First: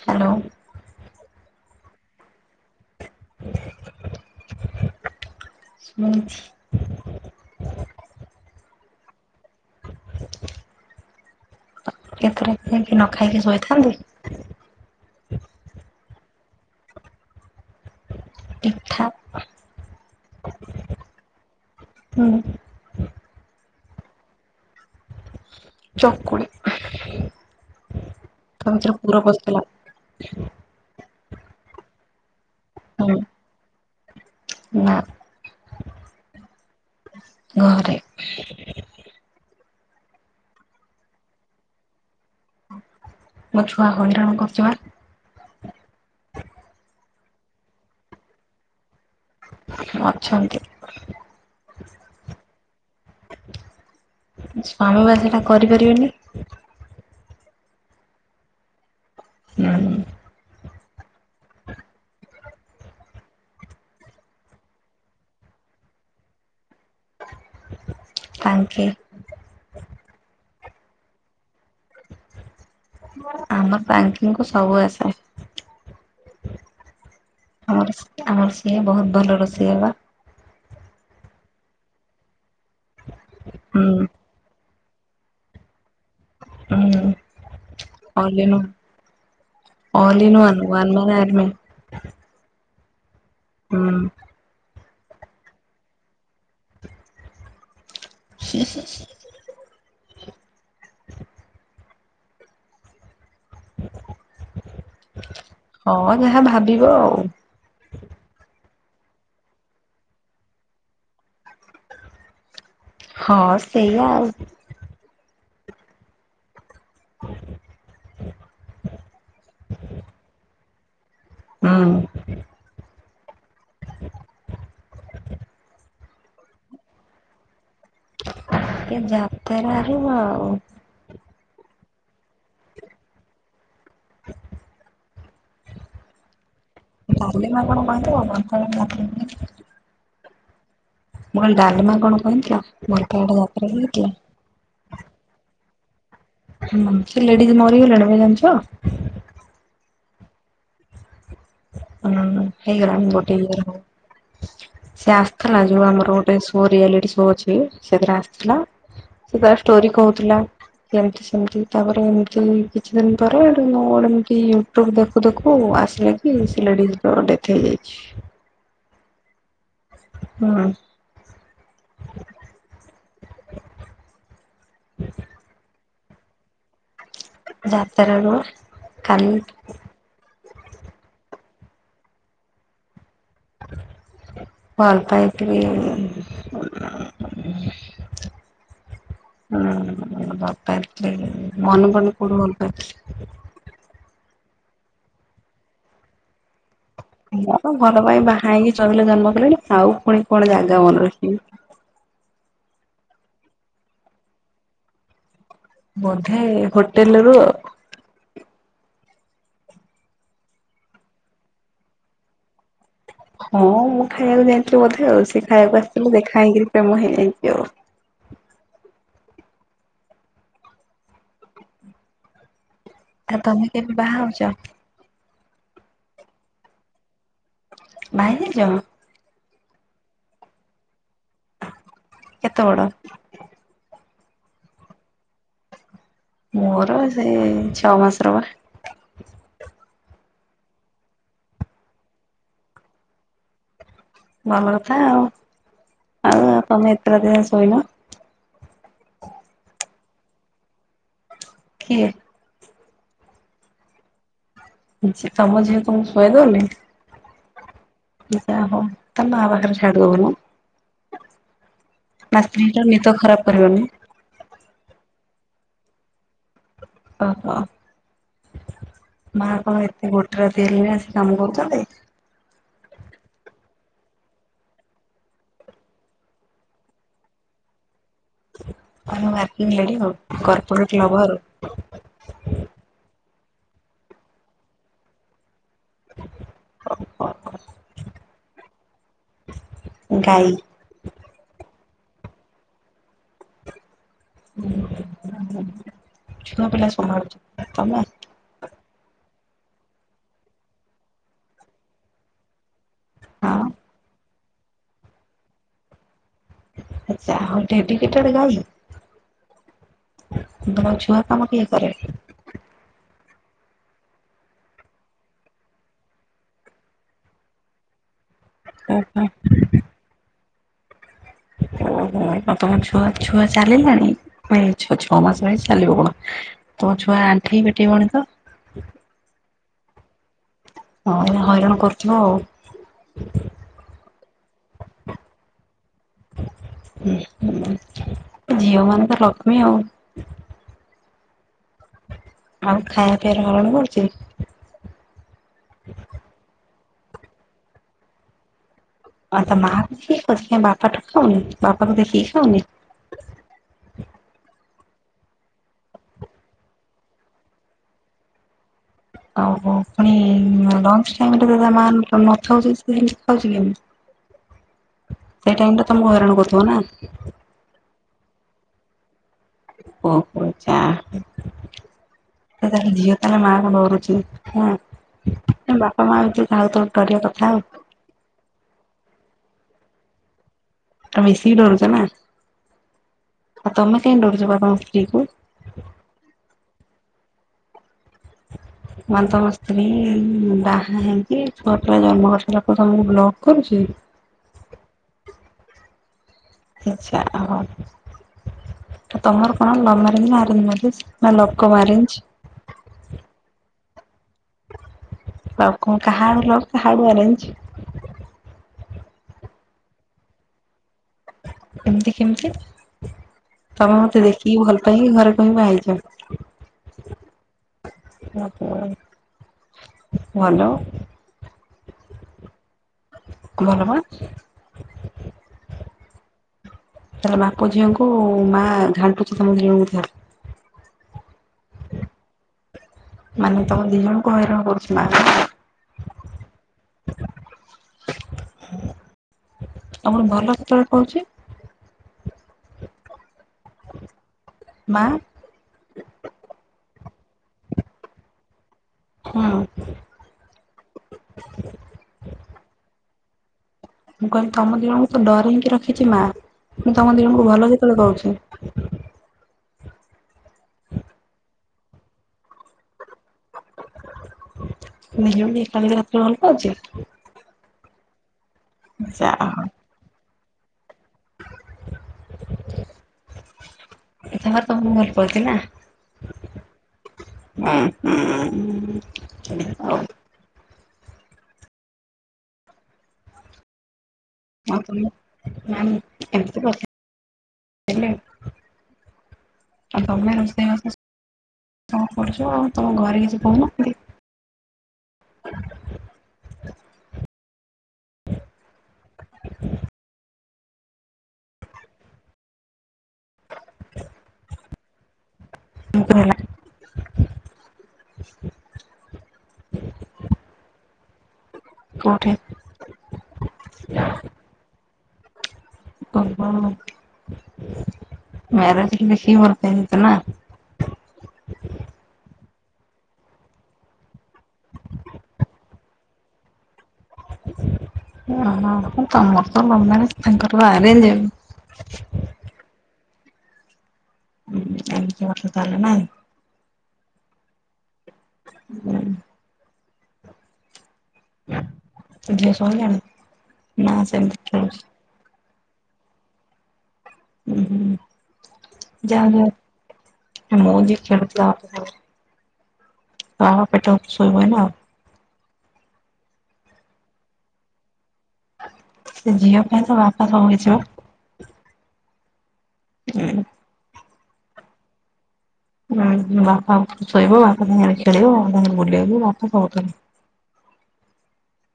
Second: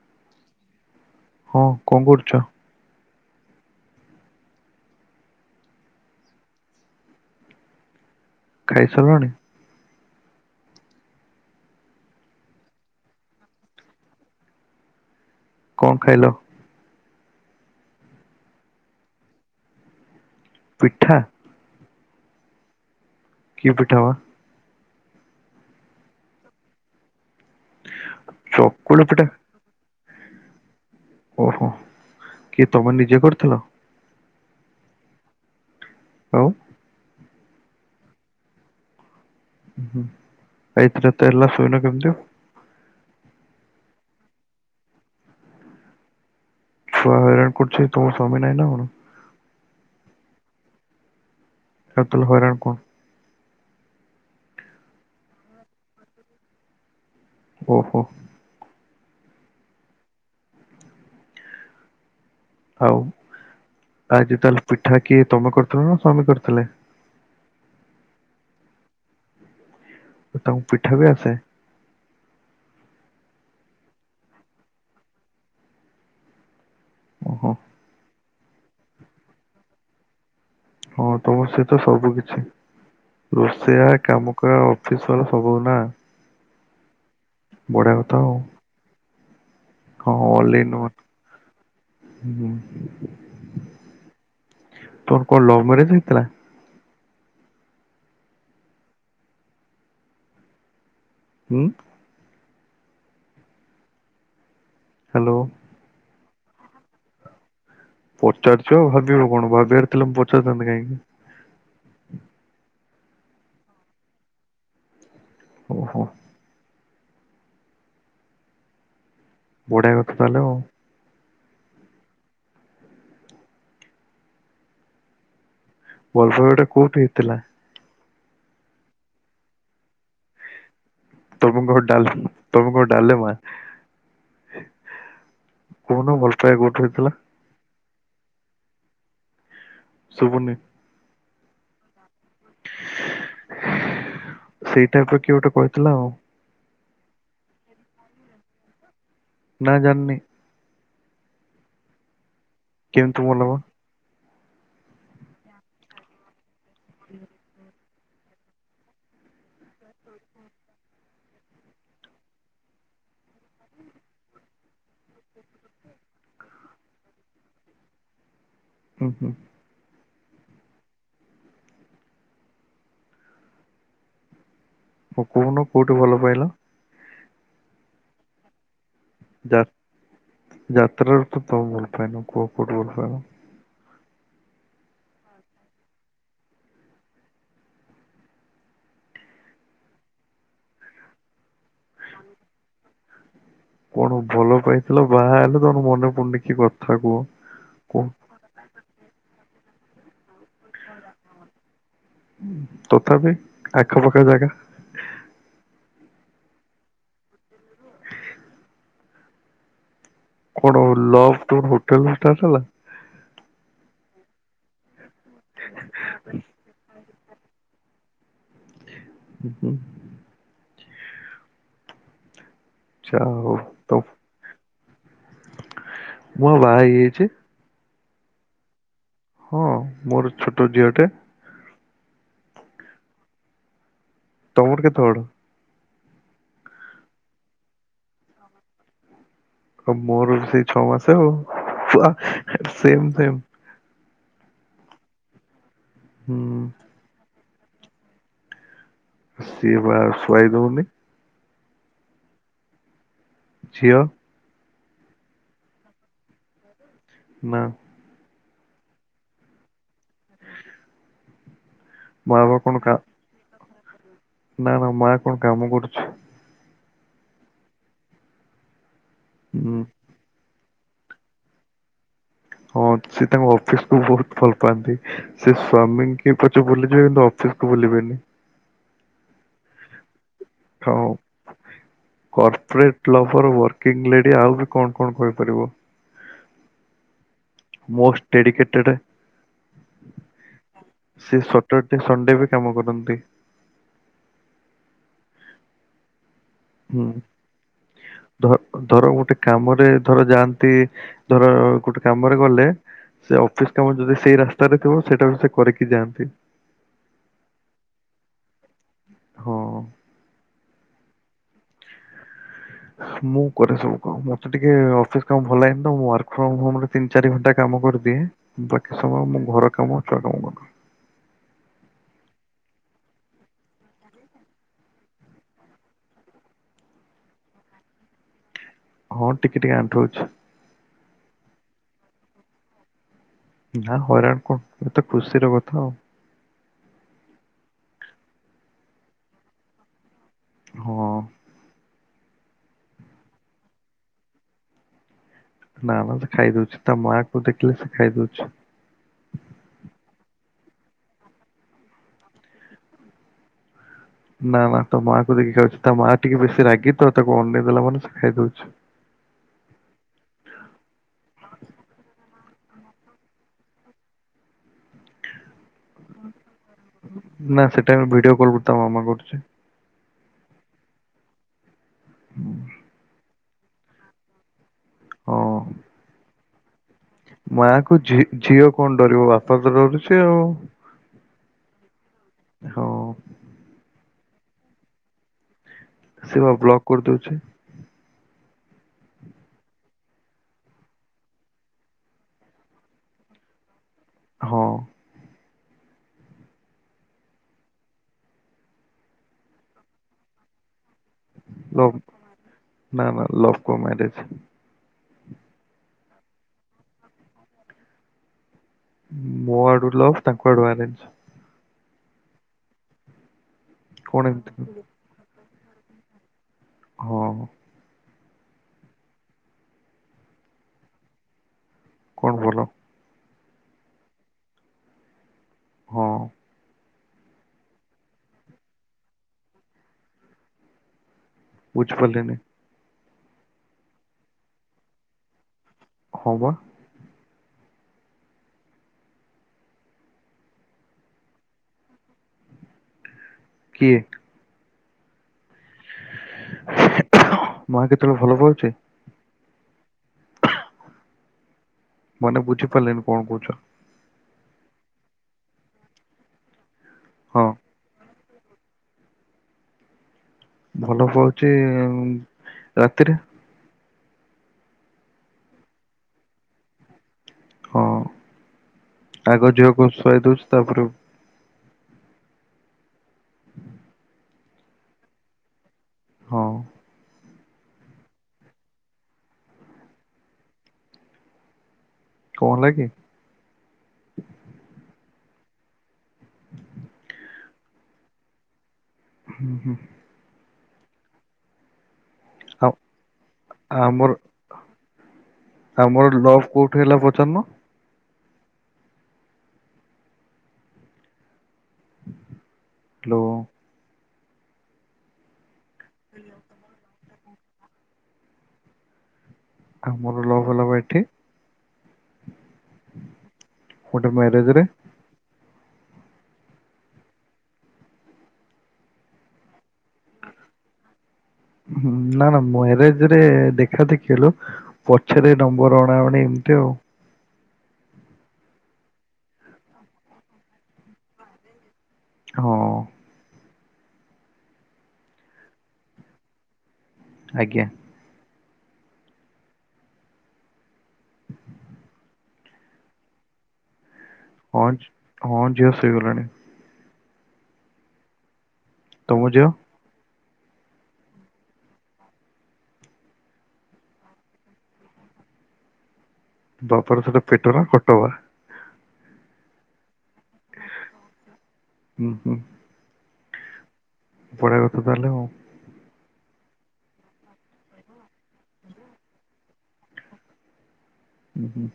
Hello. ହଁ କଣ କରୁଛ? ହୁଁ। ଖାଇସାରିଲାଣି? କେ [unintelligible] ନ ଖାଇକି ଶୋଇଥାନ୍ତି। କଣ ଖାଇଲ? [unintelligible] ପିଠା? ହୁଁ। କି ପିଠା ବା? ଚକୁଳି ଚକୁଳି [unintelligible] ପୁର ପିଠା ବସିଥିଲା। ଓହୋ କିଏ ତମେ ନିଜେ କରିଥିଲ? ନାଁ। ଆଉ? ଘରେ। ଏଇଥିରେ ତେଲ ସଇଲା କେମିତି? ମୋ ଛୁଆ ହଇରାଣ କରୁଛି ବା। ଛୁଆ ହଇରାଣ କରୁଛି ତମ ସ୍ଵାମୀ ନାଇଁ ନା କଣ? ଅଛନ୍ତି। [unintelligible] ହଇରାଣ କଣ ସ୍ୱାମୀ ବା ସେଇଟା କରିପାରିବେନି। ଓହୋ। ହୁଁ। ଆଉ ଆଜି ତାହେଲେ ପିଠା କିଏ ତମେ କରିଥିଲ ନା ସ୍ଵାମୀ କରିଥିଲେ? ତାଙ୍କେ। ତ ତାଙ୍କୁ ପିଠା ବି ଆସେ। ଆମ ପା ତାଙ୍କିଙ୍କୁ ସବୁ ଆସେ। ଓହୋ। ଆମର ସେ ଆମର ସିଏ ବୋହୁତ ଭଲ ରୋଷେଇଆ ବା। ହଁ ତମର ସିଏ ତ ସବୁ କିଛି ହୁଁ ରୋଷେଇଆ କାମ ଅଫିସର ସବୁ ନା। ହୁଁ। ବଢିଆ କଥା ଆଉ। ଓଲିିନ ୱାନ ୱାନ ମାନେ ଆମେ। ହୁଁ ହୁଁ ତମର କଣ ଲଭ ମ୍ୟାରେଜ ହେଇଥିଲା? ହୁଁ ହୁଁ। ଉଁ। ହାଲୋ। ହଁ ଯାହା ଭାବିବ ଆଉ। ପଚାରୁଛୁ ଭାବିବାର କଣ ଭାବିବାର ଥିଲା ମୁଁ ପଚାରିଥାନ୍ତି କାହିଁକି। ହଁ ସେଇଆ ଆଉ। ଓହୋ। ବଢିଆ କଥା ତାହେଲେ ଆଉ। ହୁଁ। ଭଲ ପାଇବାଟା କୋଉଠି ହେଇଥିଲା? କେ ଯାତେରାରୁ ଆଉ। ତମେ କଣ ଡାଲ ତମେ କଣ ଡାଲେମା? କହୁନ ଭଲ ପାଇବା କୋଉଠୁ ହେଇଥିଲା? [unintelligible] ଶୁଭୁନି। ମୁଁ କଇଲି ଡାଲିମା କଣ କହିଥିଲା ମୋର ତଆଡେ ଯାତ୍ରା ଯାଇଥିଲା। ସେଇଟାପର କିଏ ଗୋଟେ କହିଥିଲା ଆଉ? ହୁଁ ସେ ଲେଡିଜ ମରି ଗଲେଣି ଭାଇ ଜାଣିଛ? ନା ଜାଣିନି। ହୁଁ ହେଇଗଲାଣି କେମିତି ଭଲ ବା [unintelligible] ସେ ଆସିଥିଲା ଯୋଉ ଆମର ଗୋଟେ ସୋ ରିଆଲିଟି ସୋ ଅଛି ସେଥିରେ ଆସିଥିଲା। ସେ ତାର ଷ୍ଟୋରି କହୁଥିଲା। କେମତି ସେମତି ତାପରେ ଏମିତି କିଛି ଦିନ ପରେ ଏମତି ଦେଖୁ ଦେଖୁ ଆସିଲେ କି ସେ ଲେଡିଜଙ୍କର ଡେଥ୍ ହେଇଯାଇଛି। ହୁଁ ହୁଁ। ହୁଁ। ହଁ କହୁନ କୋଉଠୁ ଭଲ ପାଇଲ? ଯାତେରାରୁ। ଯାତ ଯାତ୍ରାରୁ ତ ତମେ ଭଲ ପାଇନ କୁଅ କଉଠୁ ଭଲ ପାଇଲ? ଭଲ ପାଇଥିଲି ହୁଁ [unintelligible] ମନ ପଡୁନି କୋଉ ଟୁ ଭଲ ପାଇଥିଲି। କଣ ଭଲ ପାଇଥିଲ ବାହା ହେଲେ ତମ ମନେ ପଡୁନି କି କଥା? କୁହ ହ ଭଲ କୁହ? ପାଇଁ ବାହା ହେଇକି ଚଲିଲେ ଜନ୍ମ କଲେଣି ଆଉ ପୁଣି କଣ ଜାଗା ମନେ ରଖିବି। ତଥାପି ଆଖପାଖ ଜାଗା। ବୋଧେ ହୋଟେଲ ରୁ କଣ ଲବ ଷ୍ଟୋରୀ ହୋଟେଲରୁ ଷ୍ଟାର୍ଟ ହେଲା। ହଁ ମୁଁ ଖାଇବାକୁ ଯାଇଥିଲି ବୋଧେ ଆଉ ସେ ଖାଇବାକୁ ଆସିଥିଲ ଦେଖା ହେଇକିରି ପ୍ରେମ ହେଇଯାଇଛି ଆଉ। ହ ହୁଁ ଯାହା ଆଉ ହଉ ତମେ ତ କେବେ ବାହାହଉଛ? ମୁଁ ବା ବାହା ହେଇଯାଇଛି। ବାହା ହେଇଯାଇଛ। ହଁ ମୋର ଛୋଟ ଝିଅଟେ। କେତେ ବଡ଼? ତମର କେତେବଡ? ମୋର ସେଇ ଛଅ ମାସ ର ବା। ଆଉ ମୋର ସେଇ ଛଅ ମାସ ଆଉ ସେମ ସେମ। ଭଲ କଥା ଆଉ ହୁଁ ଆଉ ତମେ ଏତେ ରାତି ଯାଏ ଶୋଇନ। ସିଏ ବା ଶୁଆଇ ଦଉନି। କିଏ? ଝିଅ। ତମ ଝିଅ ତମକୁ ଶୁଆଇଦେଉନି। ନା। ଜା ହଉ ତା ମା ପାଖରେ ଛାଡି ଦଉନା। ମା ନା ବା ସ୍ତ୍ରୀ କଣ ଟା କା ନିଦ ଖରାପ କରିବନି। ନା ନା ମା କଣ କାମ କରୁଛି? ଓହ ମାଆ କଣ ହୁଁ ଏତେ ଗୋଟେ ରାତି ହେଲାଣି ଅସି କାମ କରୁଛନ୍ତି? ହଁ ସେ ତାଙ୍କ ଅଫିସ କୁ ବହୁତ ଭଲ ପାଆନ୍ତି। ସେ ସ୍ଵାମୀ ଙ୍କୁ ପଛେ ଭୁଲିଯିବେ କିନ୍ତୁ ଅଫିସକୁୁ ଭୂଲିବେନି। ୱର୍କିଙ୍ଗ ଲେଡି ଆଉ କର୍ପୋରେଟ୍ବ ହଁ। ଲଭର ଆଉ। କର୍ପୋରେଟ ଲଭର ୱାରକିଂ ଲେଡି ଆଉ ବି କଣ କଣ କହିପାରିବ? Most dedicated. ଗାଈ। ସେ ସଟରଡ଼େ ସଣ୍ଡେ ବି କାମ କରନ୍ତି। ଛୁଆ ପିଲା ହୁଁ ସମ୍ଭଳୁଚ ତମେ। ଧ ଧର ଗୋଟେ କାମରେ ଧର ଯାଆନ୍ତି ଧର ଗୋଟେ କାମରେ ଗଲେ। ସେ ଅଫିସ ହଁ କାମ ଯଦି ସେଇ ରାସ୍ତାରେ ଥିବ ସେଇଟା ବି ସେ କରିକି ଯାଆନ୍ତି। ଆଛା ଡେଡିକେଟେଡ [unintelligible] ହଁ। ତମ ଛୁଆ କାମ କିଏ କରେ। ମୁଁ କରେ ସବୁ କାମ ମତେ ଟିକେ ଅଫିସ କାମ ଭଲ ଲାଗନି ତ ମୁ ୱାର୍କ ଫ୍ରମ ହୋମ ରେ ତିନି ଚାରି ଘଣ୍ଟା କାମ କରିଦିଏ। ବାକି ଓହୋ। ସମୟ ମୁଁ ଘର କାମ ଛୁଆ କାମ କରେ। ଓହୋ ଆଉ ତମ ଛୁଆ ଛୁଆ ଚାଲିଲାଣି। ନାଇ ଛଅ ଛଅ ମାସ ର ହେଇଛି ଚାଲିବ କୋଉଠୁ ତମ ଛୁଆ ଆଣ୍ଠେଇ ପେଟେଇ ବଣୀ ତ। ହଁ ଟିକେ ଟିକେ ଅଣ୍ଠୋଉଚି। ହଁ ହଇରାଣ କରୁଥିବ ଆଉ। ନା ହଇରାଣ କଣ ଏତେ ଖୁସି ର କଥା ଆଉ। ଝିଅ ମାନେ ତ ଲକ୍ଷ୍ମୀ ଆଉ। ହଁ। ଆଉ ଖାଇବା ପିଇବାର ହଇରାଣ କରୁଛି? ନା ନା ତ ଖାଇ ଦୋଉଚି ତା ମାଆ କୁ ଦେଖିଲେ ସେ ଖାଇ ଦୋଉଚି। ଆ ତ ମା ବି ଠିକ୍ ଅଛି ବାପା ଠୁ ଖାଉନି ବାପାକୁ ଦେଖିକି ଖାଉନି। ନାଁ ନାଁ ତା ମାଆ କୁ ଦେଖି ଖାଉଛି ତା ମାଆ ଟିକେ ବେଶୀ ରାଗି ତ ତାକୁ ଅନେଇ ଦେଲା ମାନେ ସେ ଖାଇଦୋଉଚି। ଓହୋ ପୁଣି ଲଞ୍ଚ ଟାଇମ୍ ରେ ତା ମା ନଥାଉଚି ସେ ଖାଉଚି କେମତି? ହଁ [inaudible] ସେଇ ଟାଇମ୍ ଟା ତମକୁ ହଇରାଣ କରୁଥିବ ନା। ନାଁ ସେ ଟାଇମ୍ ରେ ଭିଡିଓ କଲ୍ ତା ମାମା କରୁଚି। ଓହୋ ଯାହା ହୋଉ ତାହାଲେ ଝିଅ ତାହେଲେ ମା କୁ ଡରୁଛି। ହଁ ହଁ। ବାପା ମା ଭିତରୁ ଯାହାକୁ ତ ଡରିବା କଥା ମା ଆଉ। ଝି ଝିଅ କଣ ଡରିବ ବାପା ତ ଡରୁଛି ଆଉ। ମିଶିକି ଡରୁଚ ନା ହଁ। ଆଉ ତମେ କାଇଁ ଡରୁଚ ବା ତମ ସ୍ତ୍ରୀ କୁ? ସେ ବା ବ୍ଲକ୍ କରିଦୋଉଚି। ହଁ ମାନେ ତମ ସ୍ତ୍ରୀ ବାହା ହେଇକି ଛୁଆ ପିଲା ଜନ୍ମ କରିସାଇଲା ପରେ ତମକୁ ବ୍ଲକ୍ କରୁଚି। ହଁ। ଆଚ୍ଛା ହୋଉ ତମର କଣ ଲଭ ମାରେଜ୍‌ ନା ଆରେଞ୍ଜ ମ୍ୟାରେଜ। ନାଁ ଲଭ୍ କମ୍ ଆରେଞ୍ଜ୍। ନାଁ ନାଁ love cum arrange. Love cum କାହାଆଡୁ ଲଭ୍ କାହାଆଡୁ ଆରେଞ୍ଜ୍। ମୋ ଆଡୁ ଲଭ ତାଙ୍କୁ ଆଡୁ ଆରେଞ୍ଜ। ଏମିତି କେମିତି ତମେ କଣ ମତେ ଏମିତି ଦେଖିକି ଭଲ ପାଇକି ଘରେ କହିକି ବାହାହେଇଚ। ହଁ। ଆଛା ଆଚ୍ଛା ଭଲ। କଣ ଭଲ? ଭଲପା। ହଁ। ତାହେଲେ ବାପ ଝିଅଙ୍କୁ ମାଆ ଘାଣ୍ଟୁଛି ତମ ଦିଜଣଙ୍କୁ ତାହାଲେ। ବୁଝିପାରିଲିନି। ମାନେ ତମ ଦି ଜଣଙ୍କୁ ହଇରାଣ କରୁଛି ମା। ହଁ ପା। ଆଉ ପୁଣି ଭଲ କେତେବେଳେ ପାଉଚି। କିଏ? ମା। ମା କେତେବେଳେ ଭଲ ପାଉଚି। ହୁଁ। ମାନେ ବୁଝିପାରିଲିନି କଣ କହୁଛ? ମୁଁ କହିଲି ତମ ଦିଜଣଙ୍କୁ ତ ଡରେଇକି ରଖିଛି ମା ପୁଣି ତମ ହଁ ଦିଜଣଙ୍କୁ ଭଲ କେତେବେଳେ ପାଉଚି। ଭଲ ପାଉଚି ରାତିରେ। ଦି ଜଣଙ୍କୁ ଏକାବେଳେ ରାତିରେ ଭଲ ପାଉଚି। ହଁ ଯା ଆଗ ଝିଅକୁ ଶୁଆଇ ଦୋଉଚି ତାପରେ ରେ ଏ ତାପରେ ତମୁକୁ ଭଲ ପାଉଛି ନା? ହଁ। ହୁଁ ହୁଁ ଆଉ କଣ ହେଲାକି? [unintelligible] ହୁଁ ହୁଁ। ଆଉ ତମେ ରୋଷେଇବାସ ସବୁ କରୁଛ ଆଉ ତମ ଘରେ କିଛି କହୁନାହାନ୍ତି? ଆମର ଆମର ଲଭ୍ କୋଉଠି ହେଲା ପଚାରୁନ। ହଁ ହ୍ୟାଲୋ। ଅ [unintelligible] ଆମର ଲଭ୍ ହେଲା ପା ଏଠି। କୋଉଠି? ଗୋଟେ ମ୍ୟାରେଜ ରେ। [unintelligible] ମ୍ୟାରେଜ ରେ ଦେଖିକି ଭଲ୍ ପାଇଯାଇଚ ନାଁ। ହୁଁ ନା ନା ମ୍ୟାରେଜ ରେ ଦେଖା ଦେଖି ହେଲୁ। ପଛରେ ନମ୍ବର ଅଣାଅଣି ଏମିତି ଆଉ। ଓହୋ ତମର ତ [unintelligible] ତାଙ୍କର [unintelligible] ହଁ। [unintelligible] ଆଜ୍ଞା। ହୁଁ। ଝିଅ ଶୋଇଲାଣି? ଅଞ୍ଚ୍ ଖେଳୁଛି ହଁ ଝିଅ ସୋଇଗଲାଣି। ଉଁ ହୁଁ ତମ ଝିଅ ଯାହାବି ହୋଉ [unintelligible] ତ ଆମ ପେଟ ଶୋଇବୁ ଏଇନେ ଆଉ। ବାପରେ ସେଟା ପେଟ ନା ଖଟ ବା। ସେ ଝିଅ ପାଇଁ ତା ବାପା ସବୁ କିଛି ମ। ହୁଁ ହୁଁ। ହୁଁ। ବଢିଆ କଥା ତାହେଲେ ଆଉ। ହୁଁ ବାପା ପାଖେ ଶୋଇବ, ବାପା ସାଙ୍ଗରେ ଖେଳିବ, ବାପା ସାଙ୍ଗରେ ବୁଲିବ, ବାପା ସବୁ କରିବେ। ଉଁ ହୁଁ।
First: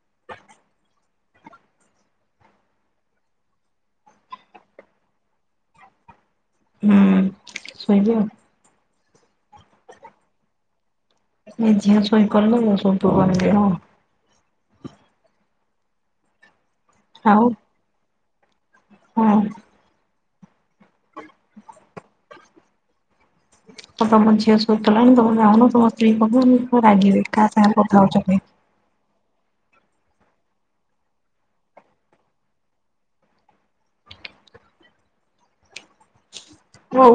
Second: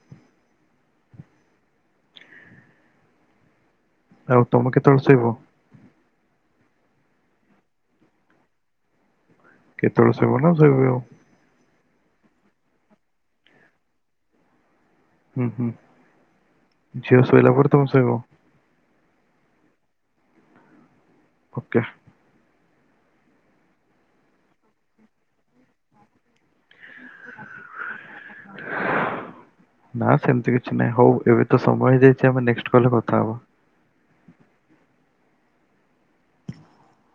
ଆଉ ତମେ କେତେବେଳେ ଶୋଇବ? ହୁଁ ଶୋଇବି ଆଉ। କେତେବେଳେ ଶୋଇବ ନା ଶୋଇବି ଆଉ। ଏ ଝିଅ ଶୋଇପଡିଲେ ଶୋଇପଡିବୁ ଆମେ ଦି ଜଣ। ଉଁ ହୁଁ ଝିଅ ଶୋଇଲା ପରେ ତମେ ଶୋଇବ? ହୁଁ। ଓକେ। ତ ତମ ଝିଅ ଶୋଇପଇଲାଣି ତମେ ଯାଉନ ତମ ସ୍ତ୍ରୀ କହିବେ [unintelligible] ରାଗିବେ କାହା ସାଙ୍ଗ କଥା ହଉଛ କହିକି। ନା ସେମିତି କିଛି ନାହିଁ ହଉ ଏବେ ତ ସମୟ ହେଇଯାଇଛି ଆମେ ନେକ୍ସଟ୍ କଲ୍ ରେ କଥା ହବା। ହଉ।